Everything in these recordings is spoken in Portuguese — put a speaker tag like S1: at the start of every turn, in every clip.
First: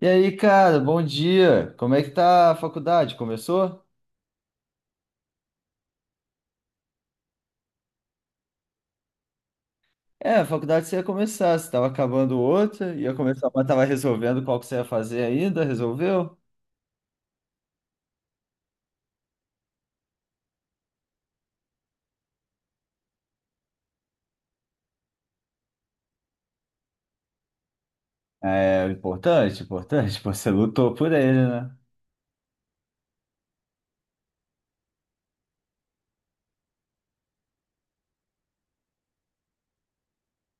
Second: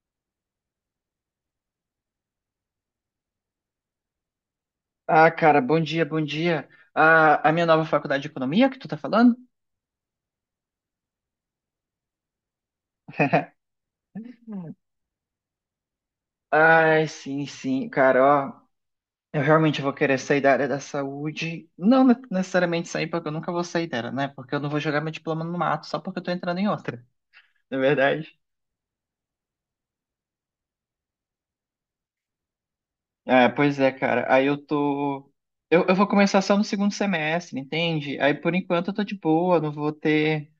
S1: E aí, cara, bom dia. Como é que tá a faculdade? Começou?
S2: Ah, cara, bom dia, bom dia. Ah, a minha nova faculdade de economia que tu tá falando?
S1: É, a faculdade você ia começar, você estava acabando outra, ia começar mas estava resolvendo qual que você ia fazer ainda, resolveu?
S2: Ai, sim, sim, cara, ó. Eu realmente vou querer sair da área da saúde. Não necessariamente sair, porque eu nunca vou sair dela, né? Porque eu não vou jogar meu diploma no mato só porque eu tô entrando em outra, na verdade.
S1: É, importante, importante, pô, você lutou por ele, né?
S2: É, pois é, cara. Aí eu tô. Eu vou começar só no segundo semestre, entende? Aí por enquanto eu tô de boa, não vou ter.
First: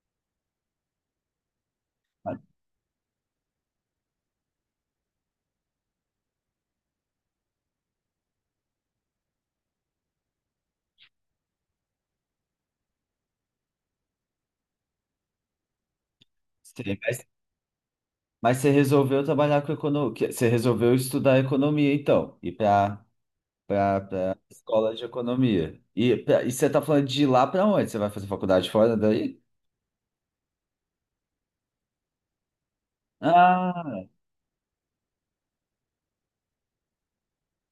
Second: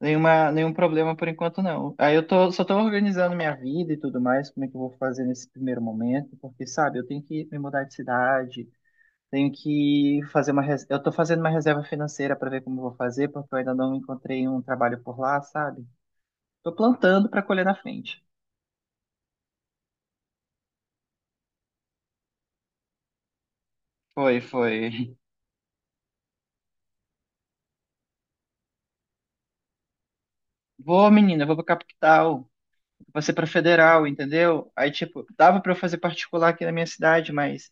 S2: Nenhum problema por enquanto, não. Aí eu tô, só tô organizando minha vida e tudo mais, como é que eu vou fazer nesse primeiro momento, porque, sabe, eu tenho que me mudar de cidade, tenho que fazer Eu tô fazendo uma reserva financeira para ver como eu vou fazer, porque eu ainda não encontrei um trabalho por lá, sabe? Tô
S1: Sim, mas,
S2: plantando para colher na frente.
S1: mas você resolveu trabalhar com economia, você resolveu estudar economia, então, ir para
S2: Foi,
S1: escola de
S2: foi.
S1: economia. E, e você tá falando de ir lá para onde? Você vai fazer faculdade fora daí?
S2: Vou, menina, vou pra capital, vou ser pra
S1: Ah.
S2: federal, entendeu? Aí, tipo, dava para eu fazer particular aqui na minha cidade, mas...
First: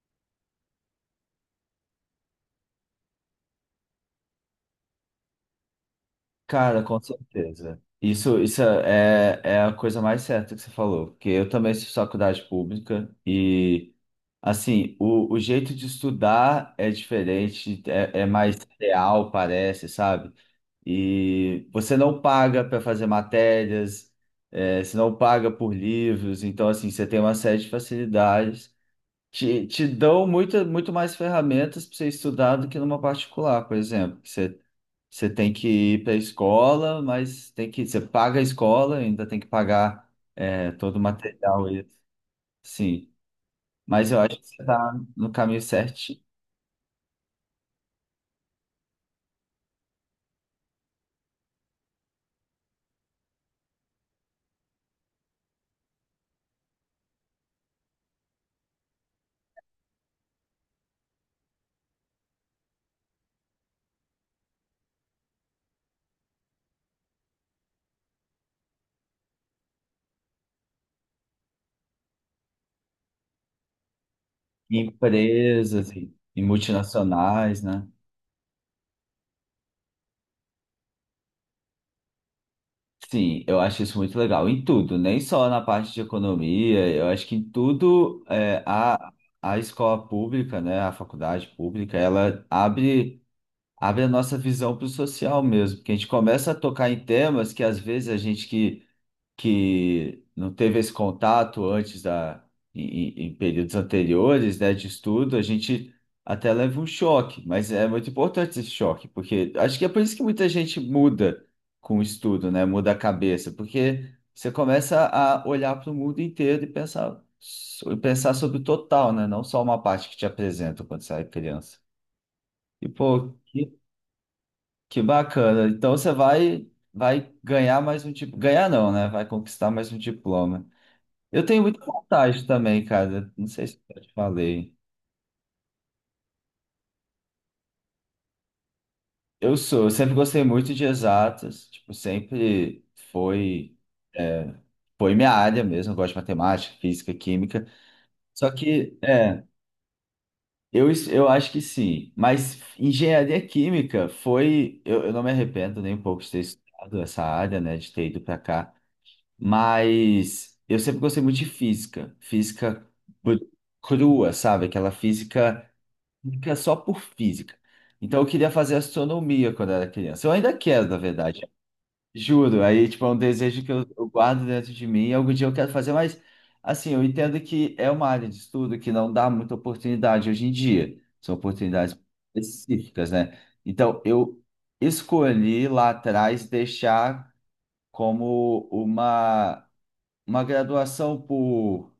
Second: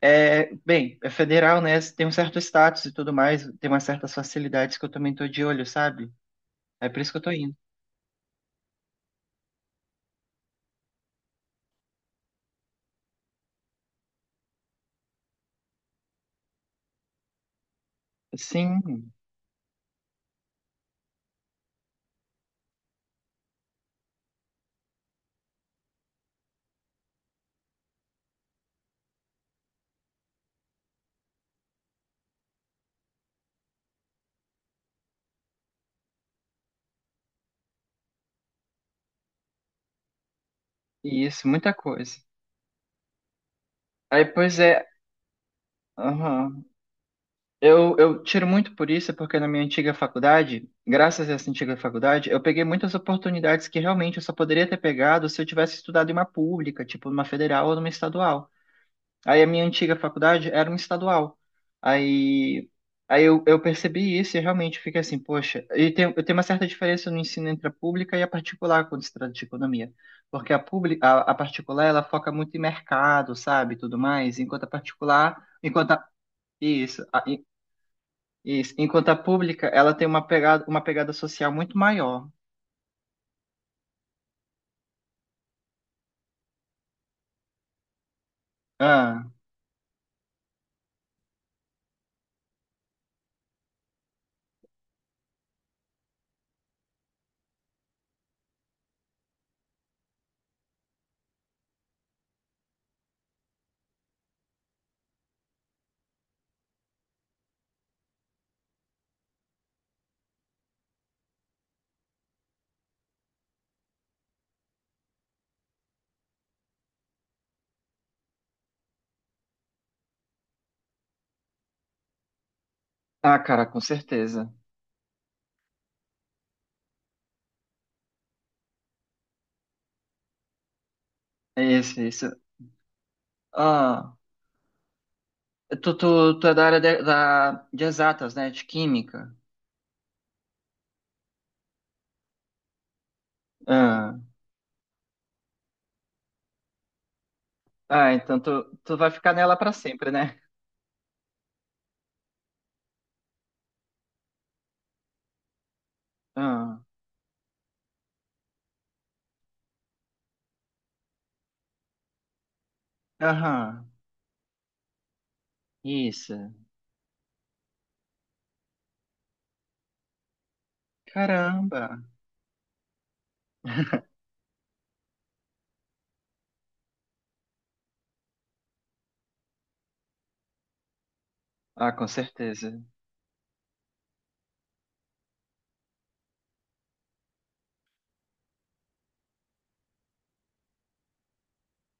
S2: É, bem, é federal, né? Tem um certo status e tudo mais, tem umas certas facilidades que eu também tô de olho, sabe?
S1: Cara,
S2: É por
S1: com
S2: isso que eu tô indo.
S1: certeza. Isso é a coisa mais certa que você falou, porque eu também fiz faculdade pública e, assim, o jeito de estudar é diferente, é mais
S2: Sim,
S1: real, parece, sabe? E você não paga para fazer matérias, você não paga por livros, então, assim, você tem uma série de facilidades. Te dão muito, muito mais ferramentas para você estudar do que numa particular, por exemplo. Você tem que ir para a escola, mas você paga a escola, ainda tem que pagar todo o
S2: isso,
S1: material.
S2: muita coisa.
S1: Sim, mas eu
S2: Aí,
S1: acho que
S2: pois
S1: você
S2: é,
S1: está no caminho certo.
S2: aham. Eu tiro muito por isso, porque na minha antiga faculdade, graças a essa antiga faculdade, eu peguei muitas oportunidades que realmente eu só poderia ter pegado se eu tivesse estudado em uma pública, tipo numa federal ou numa estadual. Aí a minha antiga faculdade era uma estadual. Aí, aí eu percebi isso e realmente fiquei assim, poxa, e tem, eu tenho uma certa diferença no ensino entre a pública e a particular quando se trata de economia. Porque a pública, a particular, ela foca muito em mercado, sabe, tudo mais, enquanto a
S1: Em
S2: particular,
S1: empresas
S2: enquanto a,
S1: e
S2: isso, a- i-
S1: multinacionais, né?
S2: isso, enquanto a pública, ela tem uma pegada social muito maior.
S1: Sim, eu acho isso muito legal. Em tudo, nem só na parte de economia, eu acho que em tudo
S2: Ah,
S1: a, escola pública, né, a faculdade pública, ela abre a nossa visão para o social mesmo, porque a gente começa a tocar em temas que às vezes a gente que não teve esse contato antes da em períodos anteriores, né, de estudo, a gente até leva um choque, mas é muito importante esse choque, porque acho que é por isso que muita gente muda com o estudo, né, muda a cabeça, porque você começa a olhar para o mundo inteiro e e pensar sobre o total, né, não só uma parte que te apresentam quando você é criança. E pô,
S2: ah, cara, com certeza.
S1: que bacana. Então você vai ganhar mais um tipo, ganhar não, né? Vai conquistar mais um diploma. Eu tenho
S2: É
S1: muita
S2: isso, é isso.
S1: vontade também, cara. Não sei se eu já te
S2: Ah,
S1: falei.
S2: tu é da área de exatas, né, de química.
S1: Eu sou, eu sempre gostei muito de exatas, tipo, sempre foi
S2: Ah,
S1: é, foi minha área mesmo, eu gosto de matemática, física, química.
S2: ah, então
S1: Só que,
S2: tu vai ficar
S1: é,
S2: nela pra sempre, né?
S1: eu acho que sim. Mas engenharia química foi. Eu não me arrependo nem um pouco de ter
S2: Ah,
S1: estudado essa área, né? De ter ido para cá. Mas eu sempre gostei muito de física br-
S2: aham,
S1: crua, sabe? Aquela física,
S2: isso.
S1: física só por física. Então eu queria fazer astronomia quando era criança. Eu ainda quero, na verdade.
S2: Caramba.
S1: Juro. Aí, tipo, é um desejo que eu guardo dentro de mim. E algum dia eu quero fazer, mas assim, eu entendo que é uma área de estudo que não dá muita oportunidade hoje em dia. São
S2: Ah,
S1: oportunidades
S2: com certeza.
S1: específicas, né? Então eu escolhi lá atrás deixar como uma graduação por,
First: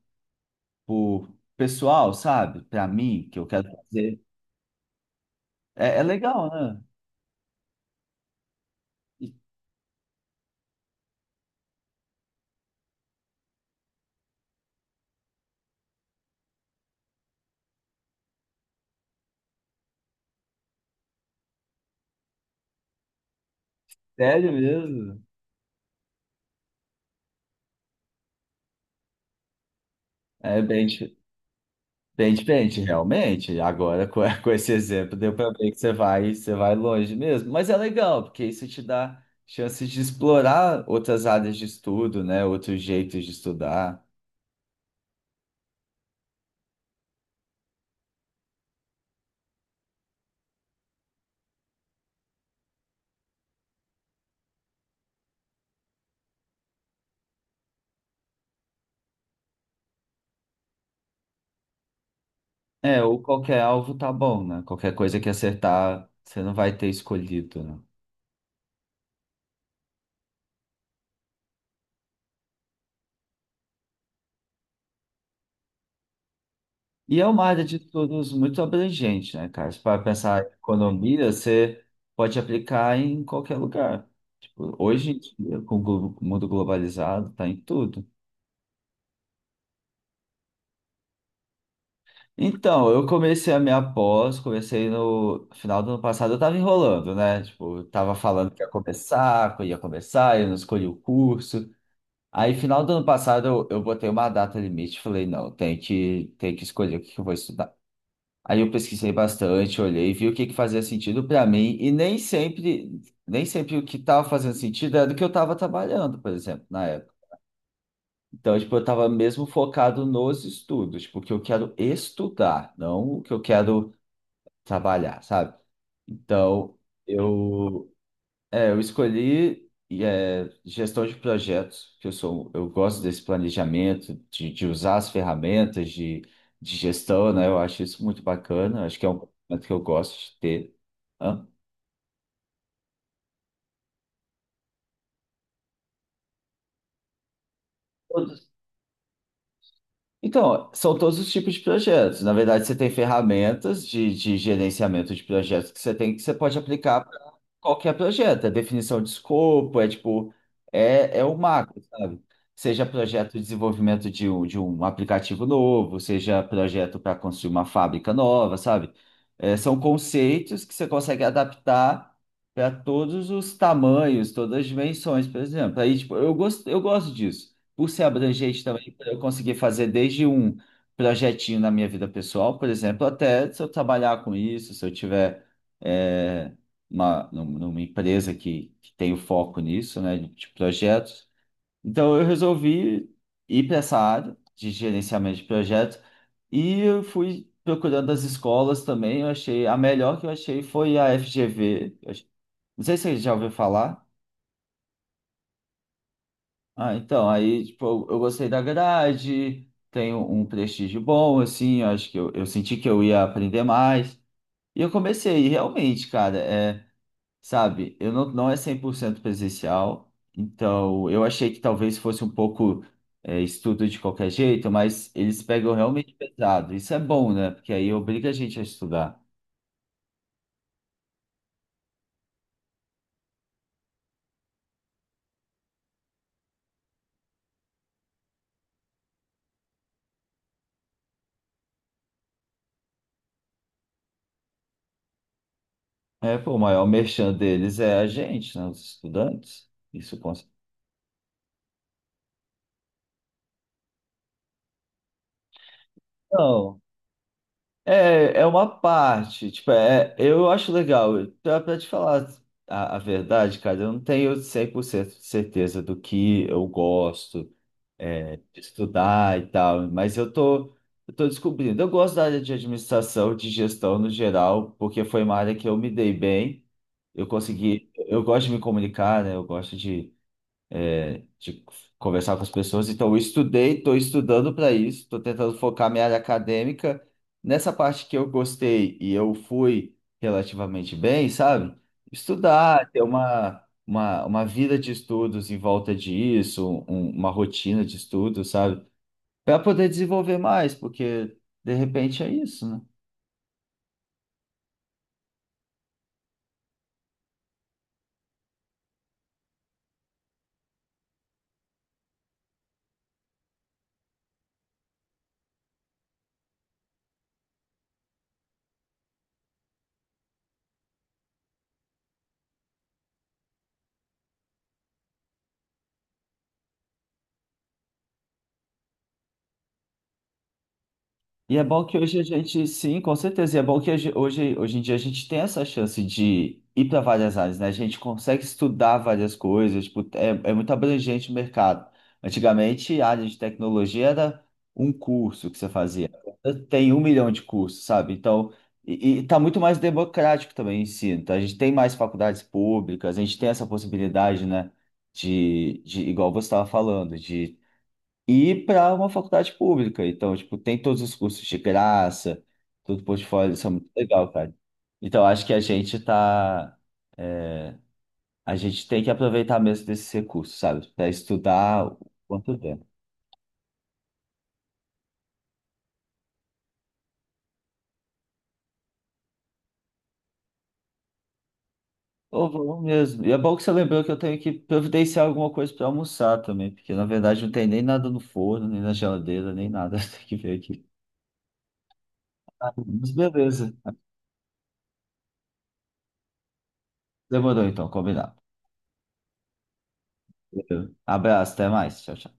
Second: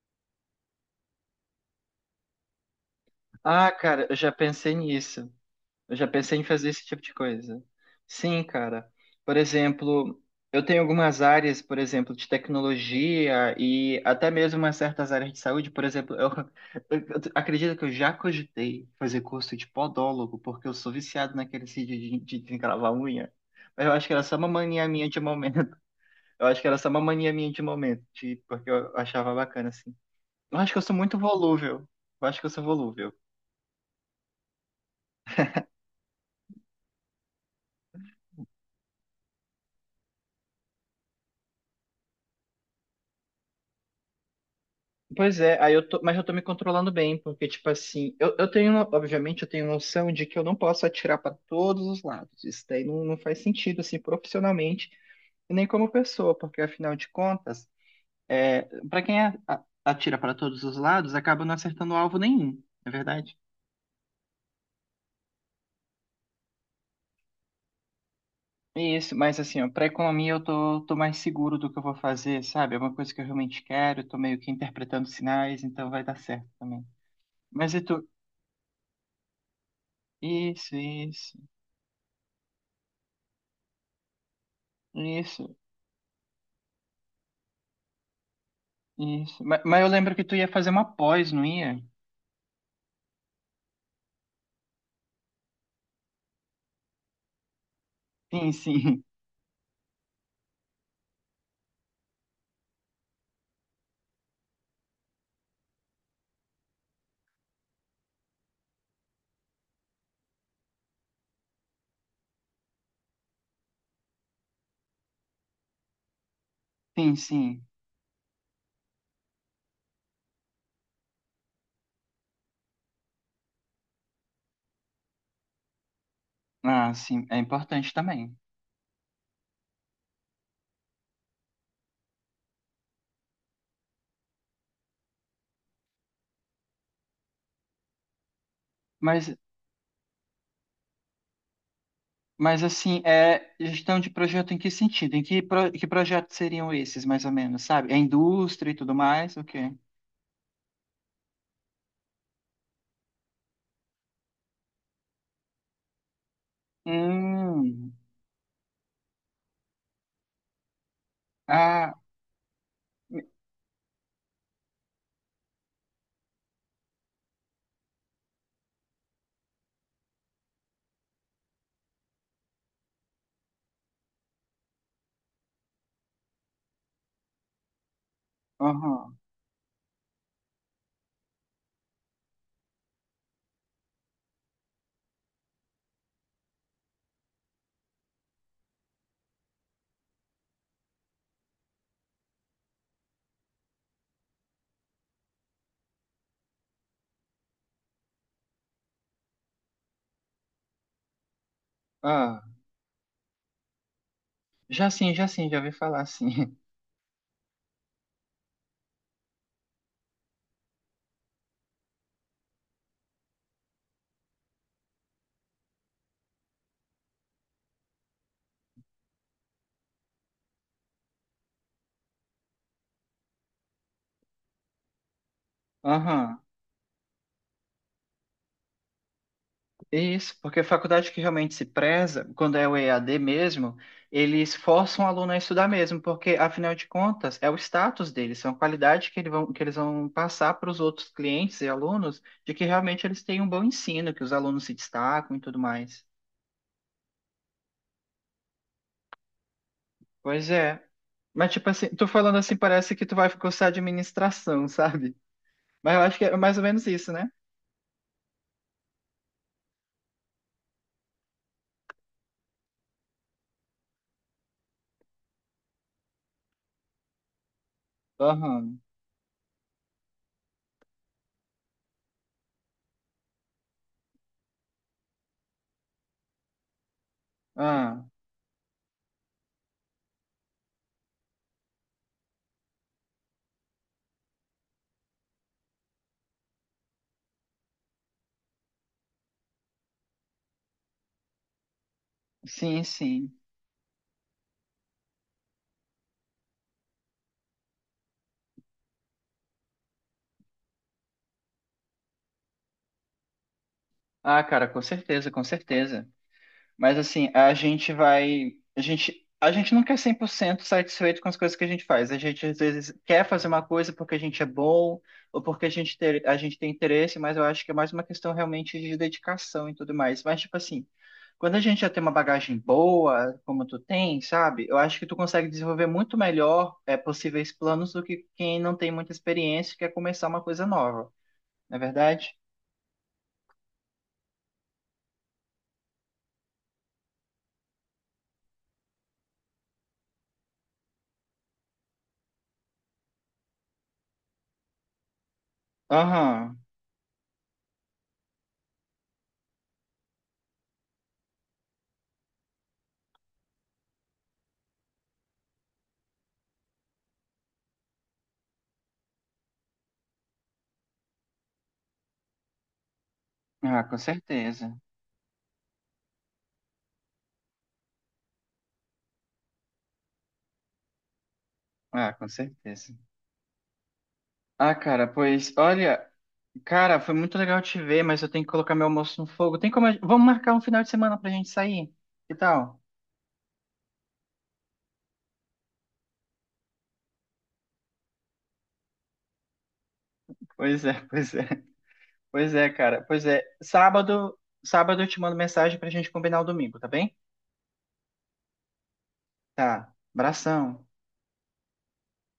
S1: por pessoal, sabe? Para mim, que eu quero
S2: Ah, cara, eu
S1: fazer.
S2: já pensei nisso. Eu
S1: É
S2: já pensei em
S1: legal,
S2: fazer
S1: né?
S2: esse tipo de coisa. Sim, cara.
S1: E
S2: Por exemplo, eu tenho algumas áreas, por exemplo, de tecnologia e até mesmo umas certas áreas de saúde. Por exemplo, eu, acredito que eu já cogitei fazer curso de podólogo, porque eu sou viciado naquele sítio de encravar unha. Mas eu acho que era só uma
S1: Sério
S2: mania minha de
S1: mesmo.
S2: momento. Eu acho que era só uma mania minha de momento, de, porque eu achava bacana, assim. Eu
S1: É
S2: acho que eu
S1: bem,
S2: sou
S1: di-
S2: muito volúvel. Eu
S1: bem
S2: acho que eu sou
S1: diferente,
S2: volúvel.
S1: realmente. Agora, com, com esse exemplo, deu para ver que você vai longe mesmo. Mas é legal, porque isso te dá chances de explorar outras áreas de estudo, né? Outros jeitos de estudar.
S2: Pois é, aí eu tô, mas eu tô me controlando bem, porque, tipo assim, eu tenho, obviamente, eu tenho noção de que eu não posso atirar para todos os lados. Isso daí não, não faz sentido, assim, profissionalmente, e nem como pessoa, porque, afinal de contas, é, para quem atira para todos os lados, acaba não acertando alvo nenhum, não é
S1: É, ou
S2: verdade?
S1: qualquer alvo tá bom, né? Qualquer coisa que acertar, você não vai ter escolhido, né?
S2: É isso, mas assim, ó, pra economia eu tô mais seguro do que eu vou fazer, sabe? É uma coisa que eu realmente quero, eu tô meio que interpretando sinais, então vai dar certo também.
S1: E é uma área
S2: Mas
S1: de
S2: e tu?
S1: estudos muito abrangente, né, cara? Se para pensar em
S2: Isso,
S1: economia,
S2: isso,
S1: você pode aplicar em qualquer lugar. Tipo, hoje em
S2: isso.
S1: dia, com o mundo globalizado, tá em tudo.
S2: Isso. Mas eu lembro que tu ia fazer uma pós, não ia?
S1: Então, eu comecei a minha pós, comecei no final do ano passado, eu tava enrolando, né? Tipo, eu tava falando
S2: Sim, sim,
S1: que eu ia começar, eu não escolhi o curso. Aí, final do ano passado, eu botei uma data limite, falei, não, tem que escolher o que que eu vou estudar. Aí eu pesquisei bastante, olhei, vi o que que fazia sentido para mim e nem sempre o que estava fazendo sentido era do que eu estava trabalhando, por exemplo, na época.
S2: sim, sim.
S1: Então, tipo, eu estava mesmo focado nos estudos, porque eu quero estudar, não o que eu quero trabalhar, sabe? Então,
S2: Ah, sim, é
S1: eu
S2: importante também.
S1: eu escolhi gestão de projetos, que eu gosto desse planejamento, de usar as ferramentas de gestão, né? Eu acho isso muito bacana, acho que é um
S2: Mas,
S1: momento que eu gosto de ter. Hã?
S2: mas assim, é gestão de projeto em que sentido? Que projetos seriam esses, mais ou menos, sabe? É indústria e tudo mais, o quê?
S1: Então, são todos os tipos de projetos. Na verdade, você tem ferramentas de gerenciamento de projetos que você pode aplicar para
S2: Hum,
S1: qualquer projeto. É definição de escopo, é tipo, é o macro,
S2: ah,
S1: sabe? Seja projeto de desenvolvimento de um aplicativo novo, seja projeto para construir uma fábrica nova, sabe? É, são conceitos que você consegue adaptar para todos os tamanhos, todas as dimensões, por exemplo. Aí, tipo, eu gosto disso. Por ser abrangente também
S2: aham,
S1: eu consegui fazer desde um projetinho na minha vida pessoal, por exemplo, até se eu trabalhar com isso, se eu tiver é, numa empresa que tem o foco nisso, né, de projetos. Então eu resolvi ir para essa área de gerenciamento de projetos e eu fui procurando as escolas também. Eu achei a melhor que eu achei foi a FGV.
S2: ah,
S1: Não sei se você já ouviu falar.
S2: já sim, já sim, já ouvi falar, sim.
S1: Ah, então, aí, tipo, eu gostei da grade, tenho um prestígio bom, assim, eu acho que eu senti que eu ia aprender mais. E eu comecei, e realmente, cara, sabe, eu não, não é 100% presencial, então eu achei que talvez fosse um pouco estudo de qualquer jeito, mas eles pegam realmente
S2: Aham.
S1: pesado. Isso é bom, né? Porque aí obriga a gente a estudar.
S2: Isso, porque a faculdade que realmente se preza, quando é o EAD mesmo, eles forçam o aluno a estudar mesmo, porque, afinal de contas, é o status deles, são a qualidade que, que eles vão passar para os outros clientes e alunos, de que realmente eles têm um bom ensino, que os alunos se destacam e tudo mais.
S1: É, pô, o maior merchan deles é a gente, né? Os estudantes. Isso consta.
S2: Pois é. Mas, tipo assim, tu falando assim, parece que tu vai cursar administração, sabe? Mas eu acho que é mais ou menos isso, né?
S1: É uma parte, tipo, eu acho legal. Pra te falar a verdade, cara, eu não tenho 100% de certeza do que eu gosto, de
S2: Aham.
S1: estudar e tal, mas eu tô descobrindo. Eu gosto da área de administração, de gestão no geral, porque foi uma área que eu me dei bem, eu consegui,
S2: Ah,
S1: eu gosto de me comunicar, né? Eu gosto de conversar com as pessoas. Então, eu estudei, estou estudando para isso, estou tentando focar minha área acadêmica nessa parte que eu gostei e eu fui relativamente bem, sabe?
S2: sim,
S1: Estudar, ter
S2: sim.
S1: uma vida de estudos em volta disso, uma rotina de estudos, sabe? Para poder desenvolver mais, porque de repente é isso, né?
S2: Ah, cara, com certeza, com certeza. Mas assim, a gente vai. A gente nunca é 100% satisfeito com as coisas que a gente faz. A gente às vezes quer fazer uma coisa porque a gente é bom ou porque a gente, ter, a gente tem interesse, mas eu acho que é mais uma questão realmente de dedicação e tudo mais. Mas, tipo assim, quando a gente já tem uma bagagem boa, como tu tem, sabe? Eu acho que tu consegue desenvolver muito melhor é, possíveis planos do que quem não tem muita experiência e quer começar uma coisa nova,
S1: E é
S2: não é
S1: bom que hoje a
S2: verdade?
S1: gente, sim, com certeza. E é bom que hoje em dia a gente tem essa chance de ir para várias áreas, né? A gente consegue estudar várias coisas, tipo, é muito abrangente o mercado. Antigamente, a área de tecnologia era um curso que você fazia.
S2: Aham.
S1: Agora tem 1 milhão de cursos, sabe? Então, e tá muito mais democrático também o ensino. Então, a gente tem mais faculdades públicas, a gente tem essa possibilidade, né? De igual você estava falando, de e para uma faculdade pública. Então, tipo, tem todos os cursos de graça, todo o portfólio, isso é
S2: Ah,
S1: muito
S2: com
S1: legal, cara.
S2: certeza.
S1: Então, acho que a gente tem que aproveitar mesmo desses recursos, sabe? Para estudar o
S2: Ah, com
S1: quanto der.
S2: certeza. Ah, cara, pois olha, cara, foi muito legal te ver, mas eu tenho que colocar meu almoço no fogo. Tem como. Vamos marcar um final de semana pra gente sair? Que
S1: Ou
S2: tal?
S1: vamos mesmo. E é bom que você lembrou que eu tenho que providenciar alguma coisa para almoçar também, porque na verdade não tem nem nada no forno, nem na geladeira, nem nada. Tem que ver aqui.
S2: Pois é, pois é. Pois é, cara.
S1: Mas
S2: Pois é.
S1: beleza.
S2: Sábado eu te mando mensagem pra gente combinar o domingo, tá bem?
S1: Demorou então, combinado.
S2: Tá. Abração.
S1: Valeu. Abraço, até mais. Tchau, tchau.